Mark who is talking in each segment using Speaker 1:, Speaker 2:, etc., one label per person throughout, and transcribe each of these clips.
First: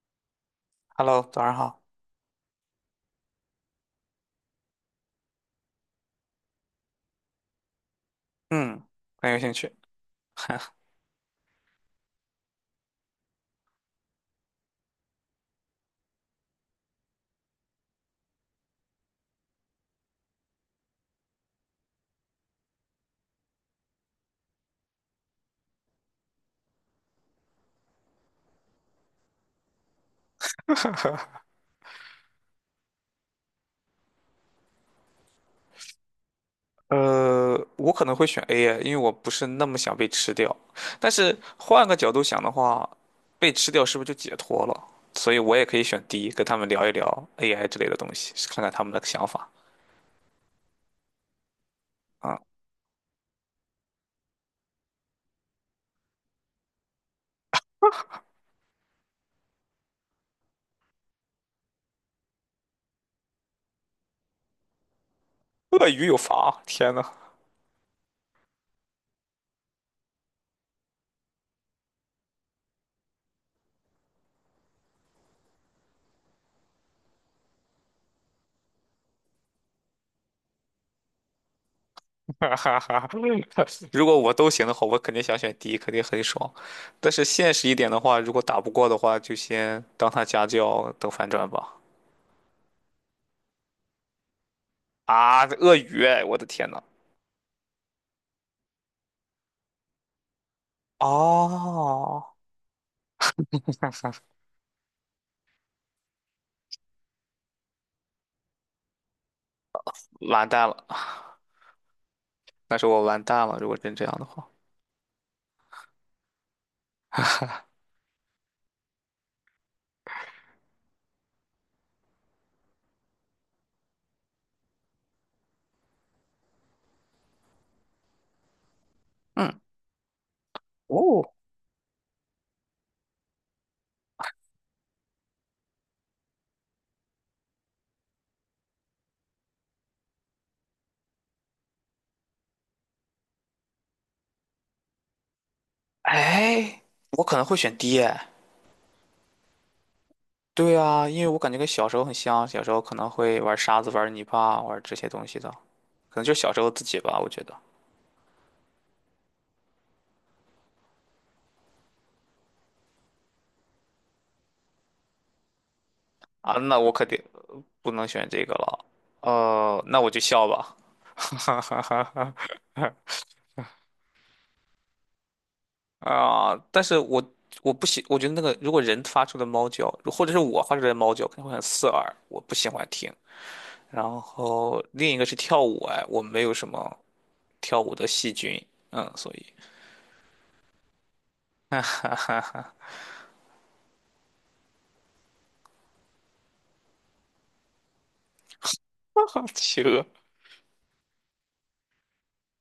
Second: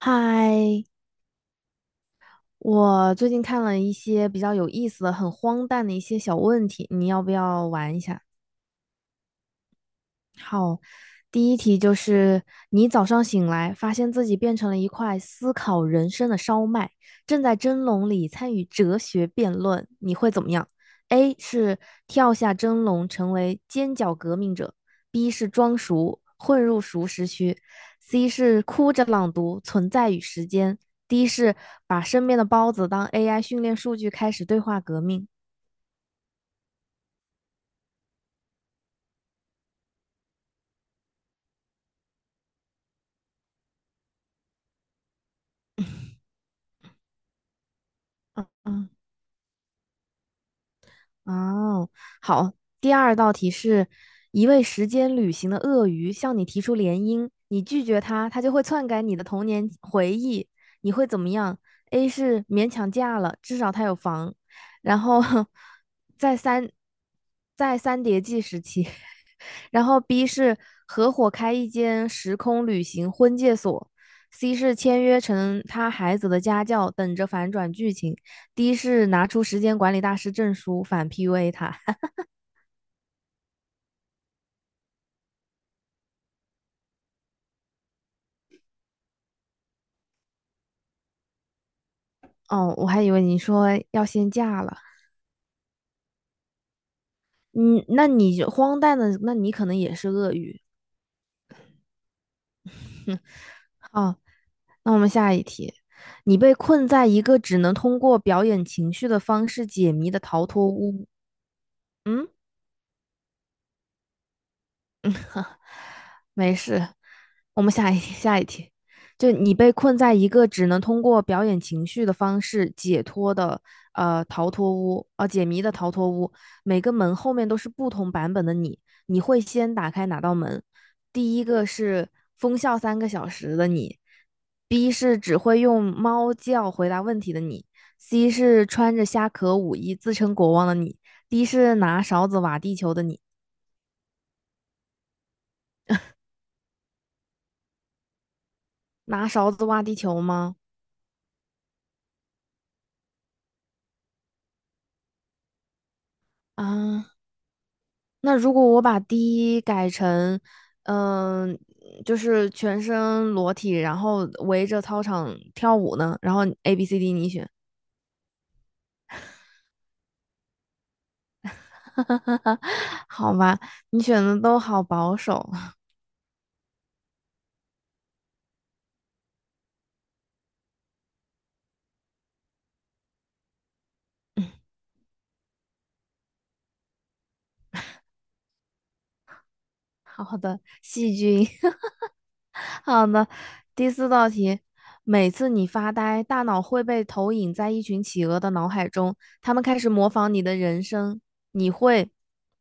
Speaker 1: 嗨，
Speaker 2: Hello，早上好。
Speaker 1: 我最近看了一些比较有意思的、很荒诞的一些小问题，你要不要玩一下？
Speaker 2: 嗯，很有兴趣。
Speaker 1: 好，第一题就是你早上醒来，发现自己变成了一块思考人生的烧麦，正在蒸笼里参与哲学辩论，你会怎么样？A 是跳下蒸笼成为尖角革命者，B 是装熟混入熟食区，C 是哭着朗读《存在与时间》，D 是把身边的包子当 AI 训练数据开始对话革命。
Speaker 2: 我可能会选 A 耶，因为我不是那么想被吃掉。但是换个角度想的话，被吃掉是不是就解脱了？所以我也可以选 D，跟他们聊一聊 AI 之类的东西，看看他
Speaker 1: 嗯
Speaker 2: 们的想法。
Speaker 1: 哦，
Speaker 2: 啊，
Speaker 1: 好，第二道题是一位时间旅行的鳄鱼向你提出联姻，你拒绝他，他就会篡改你的童年回忆，你会怎么样？A 是勉强嫁了，至少他有房，然后
Speaker 2: 鳄鱼有
Speaker 1: 在
Speaker 2: 房，
Speaker 1: 三
Speaker 2: 天呐，
Speaker 1: 在三叠纪时期然后 B 是合伙开一间时空旅行婚介所，C 是签约成他孩子的家教，等着反转剧情，D 是拿出时间管理大师证书反 PUA 他。
Speaker 2: 哈哈哈！如果我都行的话，我肯定想选 D，肯定很爽。但是现实一点的话，如果打不过的话，就先当他家教，等反转吧。
Speaker 1: 哦，我还以为你说要先嫁了，
Speaker 2: 啊，鳄鱼哎我的天呐！
Speaker 1: 嗯，那你荒诞的，那你可能也是鳄鱼。
Speaker 2: 哦
Speaker 1: 哦，那我们下一题，你被困在一个只能通过表演情绪的方式解谜的逃
Speaker 2: 完
Speaker 1: 脱
Speaker 2: 蛋了，
Speaker 1: 屋。嗯，
Speaker 2: 但是我完蛋了，如果真这样的话，
Speaker 1: 哼 没事，我们下一题，就你被困在一个只能通过表演情绪的方式解脱的逃脱屋啊、解谜的逃脱屋，每个门后面都是不同版本的你，你会
Speaker 2: 嗯，
Speaker 1: 先打开哪道门？
Speaker 2: 哦，
Speaker 1: 第一个是疯笑3个小时的你，B 是只会用猫叫回答问题的你，C 是穿着虾壳舞衣自称国王的你，D 是拿勺子挖地球的你。
Speaker 2: 哎，我可能会选 D 哎。
Speaker 1: 拿勺子挖地球吗？
Speaker 2: 对啊，因为我感觉跟小时候很像，小时候可能会玩沙子、玩泥巴、玩这些东西的，可能就是小时候自己
Speaker 1: 啊，
Speaker 2: 吧，我觉得。
Speaker 1: 那如果我把第一改成，嗯、就是全身裸体，然后围着操场跳舞呢？然后
Speaker 2: 啊，
Speaker 1: A、
Speaker 2: 那
Speaker 1: B、
Speaker 2: 我
Speaker 1: C、
Speaker 2: 肯
Speaker 1: D
Speaker 2: 定
Speaker 1: 你选，
Speaker 2: 不能选这个了。那我就笑吧。哈哈哈哈。
Speaker 1: 好吧，你选的都好保守。
Speaker 2: 但是我不喜，我觉得那个如果人发出的猫叫，或者是我发出来的猫叫，肯定会很刺耳，我不喜欢听。然后另一个是跳舞，哎，我没有什么跳舞的细菌，所以
Speaker 1: 好的，细菌。
Speaker 2: 哈 哈哈
Speaker 1: 好的，第四道题，每次你发呆，大脑会被投影在一群企鹅的脑海中，
Speaker 2: 哈，
Speaker 1: 它们开
Speaker 2: 企
Speaker 1: 始
Speaker 2: 鹅。
Speaker 1: 模仿你的人生，你会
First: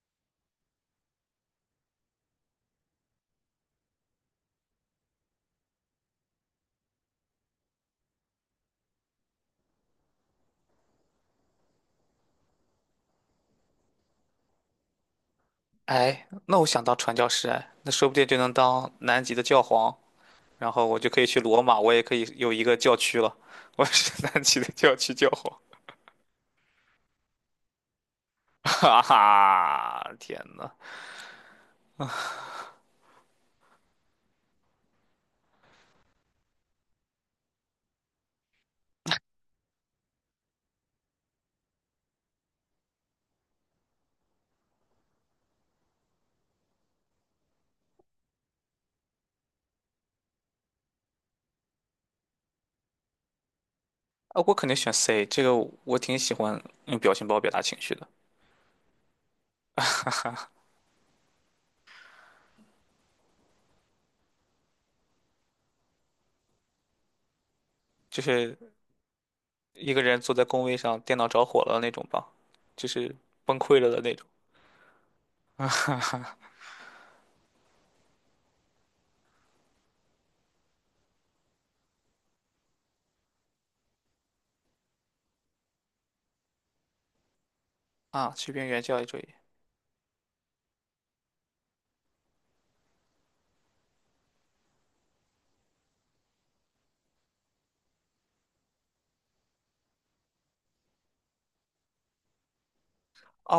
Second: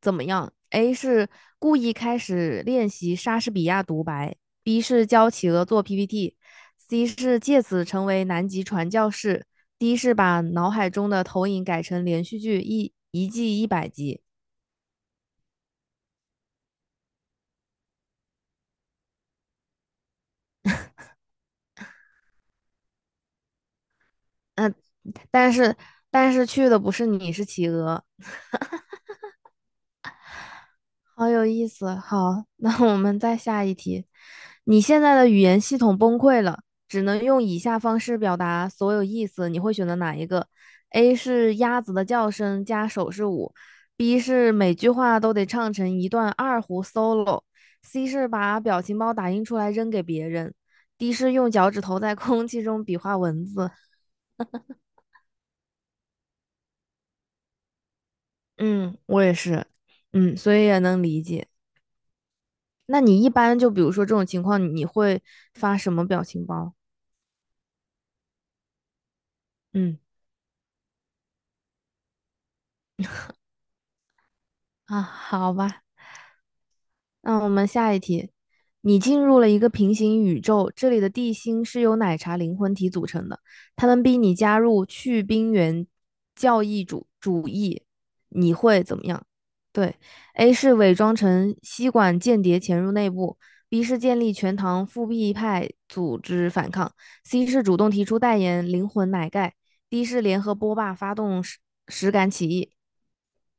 Speaker 1: 怎么样？A 是故意开始练习莎士比亚独白，B 是教企鹅做 PPT，C 是借此成为南极传教士，D 是把脑海中的投影改成连续剧一季100集，
Speaker 2: 哎，那我想当传教士，哎，那说不定就能当南极的教皇，然后我就可以去罗马，我也可以有一个教区了，我是南极的教区教
Speaker 1: 但
Speaker 2: 皇，
Speaker 1: 是但是去的不是你，是企鹅。
Speaker 2: 哈哈，天呐！
Speaker 1: 好有意思。好，那我们再下一题。你现在的语言系统崩溃了，只能用以下方式表达所有意思，你会选择哪一个？A 是鸭子的叫声加手势舞，B 是每句话都得唱成一段二胡 solo，C 是把表情包打印出来扔给别人，D 是用脚趾头在空气中比划文字。
Speaker 2: 啊，我肯定选 C，这个我挺喜欢用表情包表达情绪的，
Speaker 1: 嗯，我也是，嗯，所以也能理解。那你一般就比如说这种情况，你会发什么表情包？
Speaker 2: 就是一
Speaker 1: 嗯
Speaker 2: 个人坐在工位上，电脑着火了那种吧，就是崩溃了的那种
Speaker 1: 啊，好吧，那我们下一题。你进入了一个平行宇宙，这里的地心是由奶茶灵魂体组成的，他们逼你加入去冰原教义主义，
Speaker 2: 啊。士
Speaker 1: 你
Speaker 2: 兵原
Speaker 1: 会怎
Speaker 2: 教育
Speaker 1: 么
Speaker 2: 主
Speaker 1: 样？
Speaker 2: 义
Speaker 1: 对，A 是伪装成吸管间谍潜入内部，B 是建立全糖复辟派组织反抗，C 是主动提出代言灵魂奶盖，D 是联合波霸发动实感起义。
Speaker 2: 啊，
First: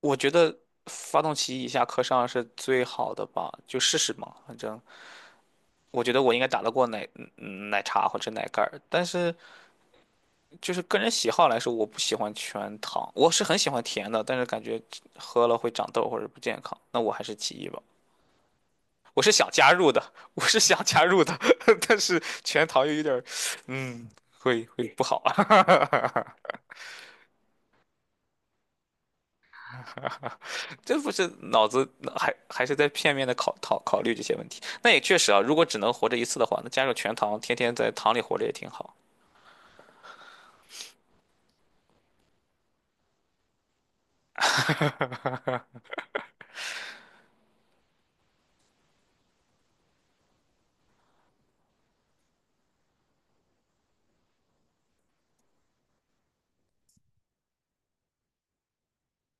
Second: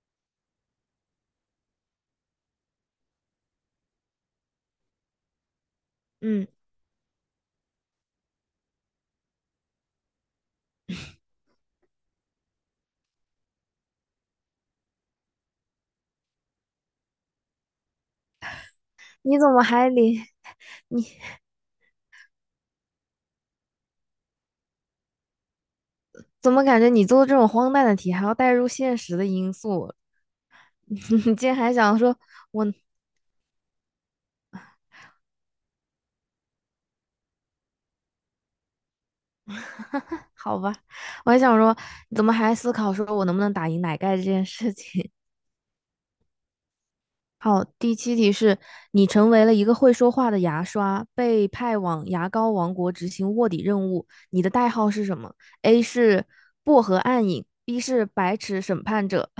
Speaker 2: 我觉得发动机以下课上是最好的吧，就试试嘛。反正我觉得我应该
Speaker 1: 嗯，
Speaker 2: 打得过奶奶茶或者奶盖儿，但是就是个人喜好来说，我不喜欢全糖，我是很喜欢甜的，但是感觉喝了会长痘或者不健康，那我还是其一吧。
Speaker 1: 你怎么还连？
Speaker 2: 我是想加入的，但是全糖又有点儿，嗯，会不好啊。
Speaker 1: 怎么感觉你做这种荒诞的题还要带入现实的因素？
Speaker 2: 这不 是
Speaker 1: 你竟然
Speaker 2: 脑
Speaker 1: 还
Speaker 2: 子
Speaker 1: 想说
Speaker 2: 还
Speaker 1: 我，
Speaker 2: 是在片面的考虑这些问题。那也确实啊，如果只能活着一次的话，那加入全糖，天天在糖里活着也挺好。
Speaker 1: 好吧，我还想说，你怎么还思考说我能不能打赢奶盖这件事情？好，第七题是你成为了一个会说话的牙刷，被派往牙膏王国执行卧底任务，你的代号是什么？A 是薄荷暗影，B 是白齿审判者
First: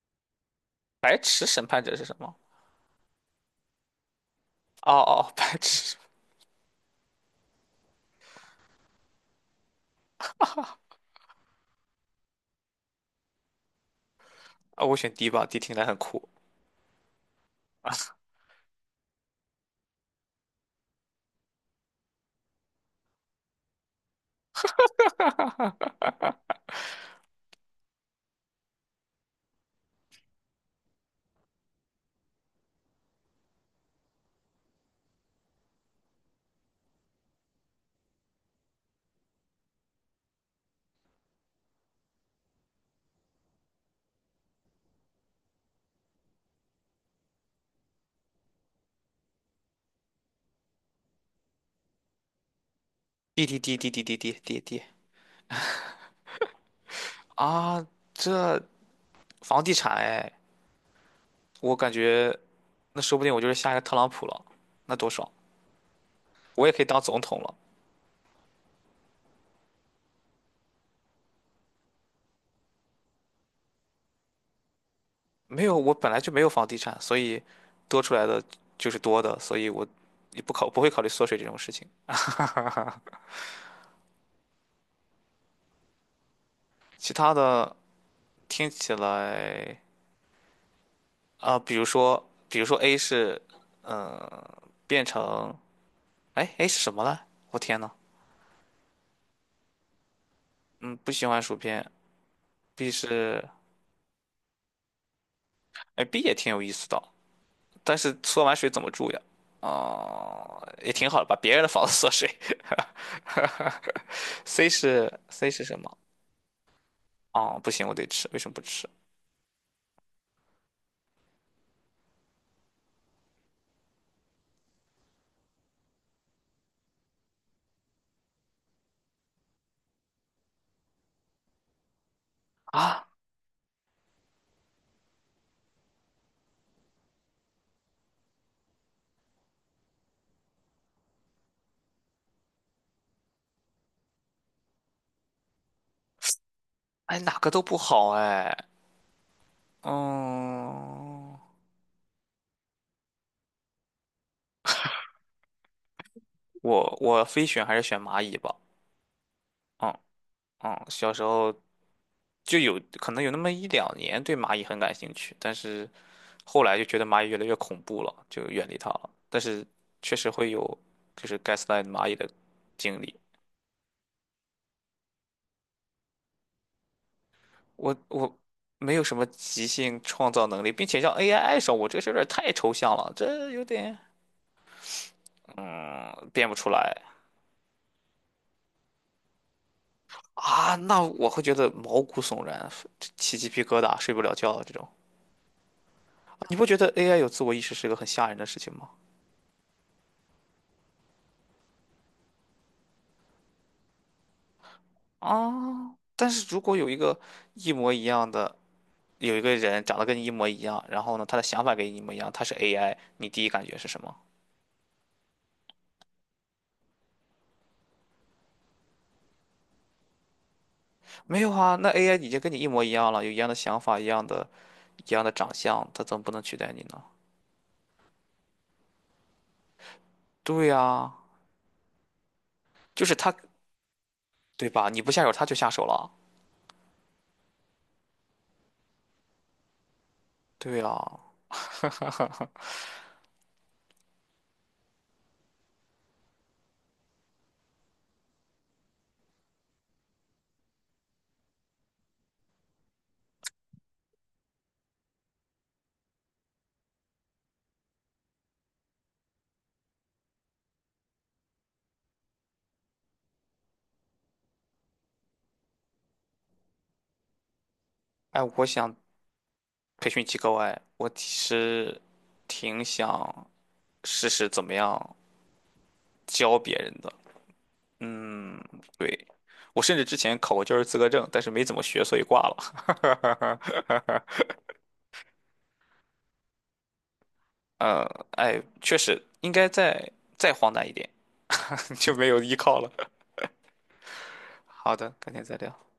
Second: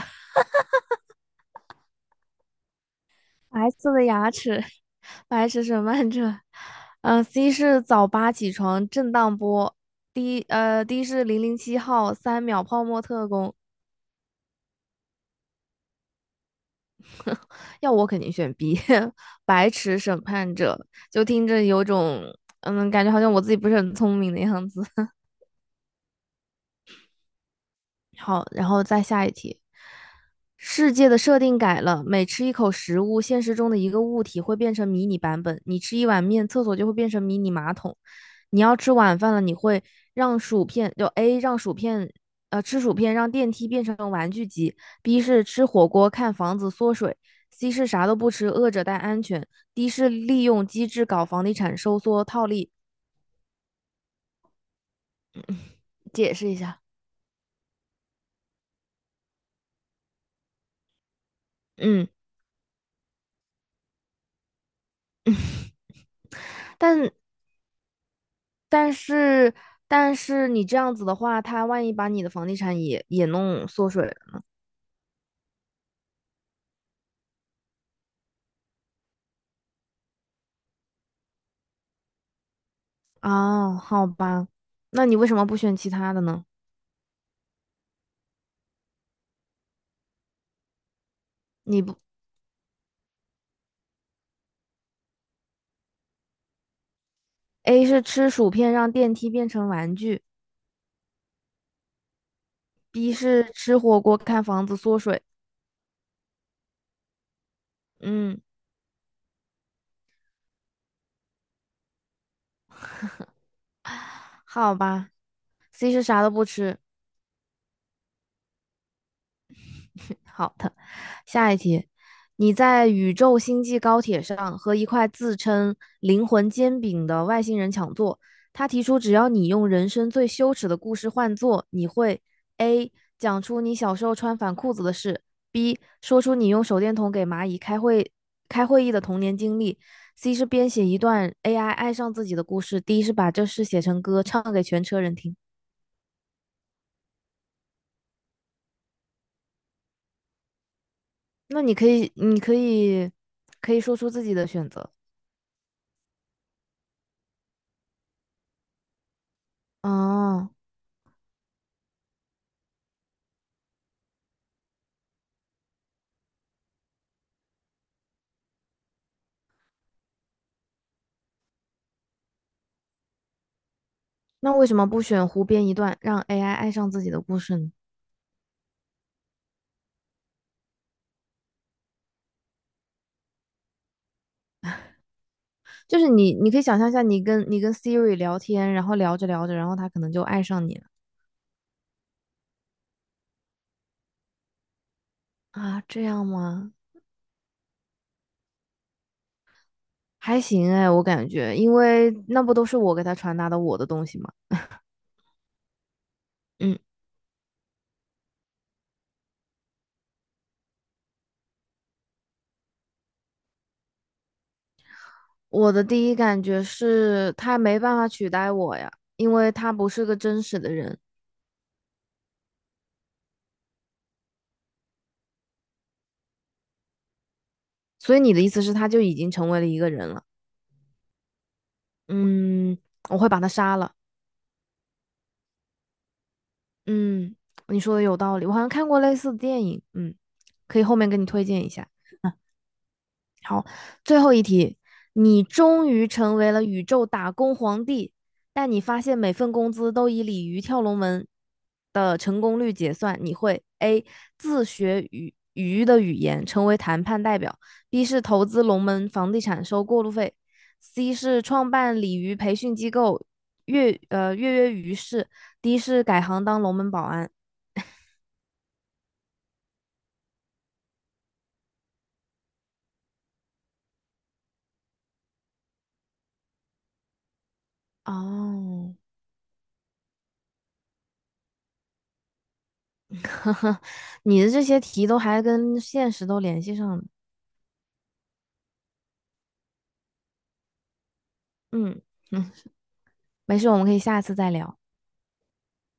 Speaker 2: 白池审判者是什么？
Speaker 1: 白色的牙齿，
Speaker 2: 哦，
Speaker 1: 白
Speaker 2: 白
Speaker 1: 齿审
Speaker 2: 池
Speaker 1: 判者，嗯，C 是早八起床，震荡波。D 是007号，3秒泡沫特工。
Speaker 2: 啊，我选 D 吧，D 听起来很酷。
Speaker 1: 要我肯定选 B，白齿审判者。就听着有种，嗯，感觉好像我自己不是很聪明的样子。好，然后再下一题。世界的设定改了，每吃一口食物，现实中的一个物体会变成迷你版本。你吃一碗面，厕所就会变成迷你马桶。你要吃晚饭了，你会让薯片，就 A 让薯片，吃薯片让电梯变成玩具机；B 是吃火锅看房子缩水；C 是啥都不吃，饿着但安全；D 是利用机制搞房地产收缩套利。
Speaker 2: D D D D D D D D D
Speaker 1: 解释一下，
Speaker 2: 啊，这房地产哎，我感
Speaker 1: 嗯，
Speaker 2: 觉那说不定我就是下一个特朗普了，那多爽！我也可以当
Speaker 1: 但
Speaker 2: 总统了。
Speaker 1: 但是但是你这样子的话，他万一把你的房地产也弄缩水了
Speaker 2: 没有，我本来就没有房地产，所以多出来的就是多的，所以我也不考不会考虑缩水这种事情。
Speaker 1: 啊，好吧，那你为什么不选其他的呢？
Speaker 2: 其他的听起来
Speaker 1: 你不
Speaker 2: 比如说 A 是，嗯、变成，哎，A 是什么呢？我天
Speaker 1: A
Speaker 2: 呐，
Speaker 1: 是吃薯片让电梯变成玩具
Speaker 2: 嗯，不喜欢薯片。B
Speaker 1: ，B
Speaker 2: 是，
Speaker 1: 是吃火锅看房子缩水，
Speaker 2: 哎，B 也挺有意思的，但是
Speaker 1: 嗯，
Speaker 2: 缩完水怎么住呀？啊，也挺好的，把别人的房子 缩水。
Speaker 1: 好吧
Speaker 2: C 是什
Speaker 1: ，C
Speaker 2: 么？
Speaker 1: 是啥都不吃。
Speaker 2: 哦，不行，我得吃，为什么不吃
Speaker 1: 好的，下一题，你在宇宙星际高铁上和一块自称"灵魂煎饼"的外星人抢座，他提出只要你用人生最羞耻的故事换座，你会 A
Speaker 2: 啊？
Speaker 1: 讲出你小时候穿反裤子的事，B 说出你用手电筒给蚂蚁开会开会议的童年经历，C 是编写一段 AI 爱上自己的故事，D 是把这事写成歌唱给全车人听。
Speaker 2: 哎，哪个都不好哎。嗯，
Speaker 1: 那你可以，你可以，可以说出自己的选择
Speaker 2: 我非选还是选蚂蚁吧。嗯
Speaker 1: 哦。
Speaker 2: 小时候就有可能有那么一两年对蚂蚁很感兴趣，但是后来就觉得蚂蚁越来越恐怖了，就远离它了。但是确实会有就是 gaslight 蚂蚁的经历。
Speaker 1: 那为什么不选湖边一段，让 AI 爱上自己的故事呢？
Speaker 2: 我没有什么即兴创造能力，并且让 AI 爱上我，这个事儿有点太抽象了，这有点。
Speaker 1: 就是
Speaker 2: 嗯，
Speaker 1: 你，
Speaker 2: 变
Speaker 1: 你
Speaker 2: 不
Speaker 1: 可以
Speaker 2: 出
Speaker 1: 想象一
Speaker 2: 来
Speaker 1: 下，你跟你跟 Siri 聊天，然后聊着聊着，然后它可能就爱上
Speaker 2: 啊，
Speaker 1: 你了
Speaker 2: 那我会觉得毛骨悚然，起鸡皮疙瘩，睡不了觉这种。
Speaker 1: 啊？这样
Speaker 2: 啊你不
Speaker 1: 吗？
Speaker 2: 觉得 AI 有自我意识是个很吓人的事情吗？
Speaker 1: 还行哎，我感觉，因为那不都是我给他传达的我的东西吗？
Speaker 2: 啊，但是如果
Speaker 1: 嗯，
Speaker 2: 有一个一模一样的，有一个人长得跟你一模一样，然后呢，他的想法跟你一模一样，他是 AI，你第一感觉是什么？
Speaker 1: 我的第一感觉是他没办法取代我呀，因为他不是个真实的人。
Speaker 2: 没有啊，那 AI 已经跟你一模一样了，有一样的想法，一样的长相，他怎么不能取代你呢？
Speaker 1: 所以你的意思是，他就已经成为了一个人了？
Speaker 2: 对呀，
Speaker 1: 嗯，
Speaker 2: 就是
Speaker 1: 我会
Speaker 2: 他，
Speaker 1: 把他杀了。
Speaker 2: 对吧？你不下手，他就下手了。
Speaker 1: 嗯，你说的有道理，我好像看过类似的电影，嗯，
Speaker 2: 对
Speaker 1: 可以后面给
Speaker 2: 呀，
Speaker 1: 你推荐一下。好，最后一题，你终于成为了宇宙打工皇帝，但你发现每份工资都以鲤鱼跳龙门的成功率结算，你会 A 自学语鱼的语言，成为谈判代表；B 是投资龙门房地产收过路费；C 是创办鲤鱼培训机构，跃跃欲试；D 是改行当龙门保安。
Speaker 2: 哎，我想培训机构哎，我其实挺想试试怎么样教别人的。嗯，
Speaker 1: 哦，
Speaker 2: 对，我甚至之前考过教师资格证，但是没怎么学，所以挂了。
Speaker 1: 你的这些题都还跟现实都联系上了。
Speaker 2: 呃，哎，确实应该再荒诞一点，
Speaker 1: 嗯
Speaker 2: 就没有
Speaker 1: 嗯，
Speaker 2: 依靠了。
Speaker 1: 没事，我们可以下次再聊。
Speaker 2: 好的，改天再聊。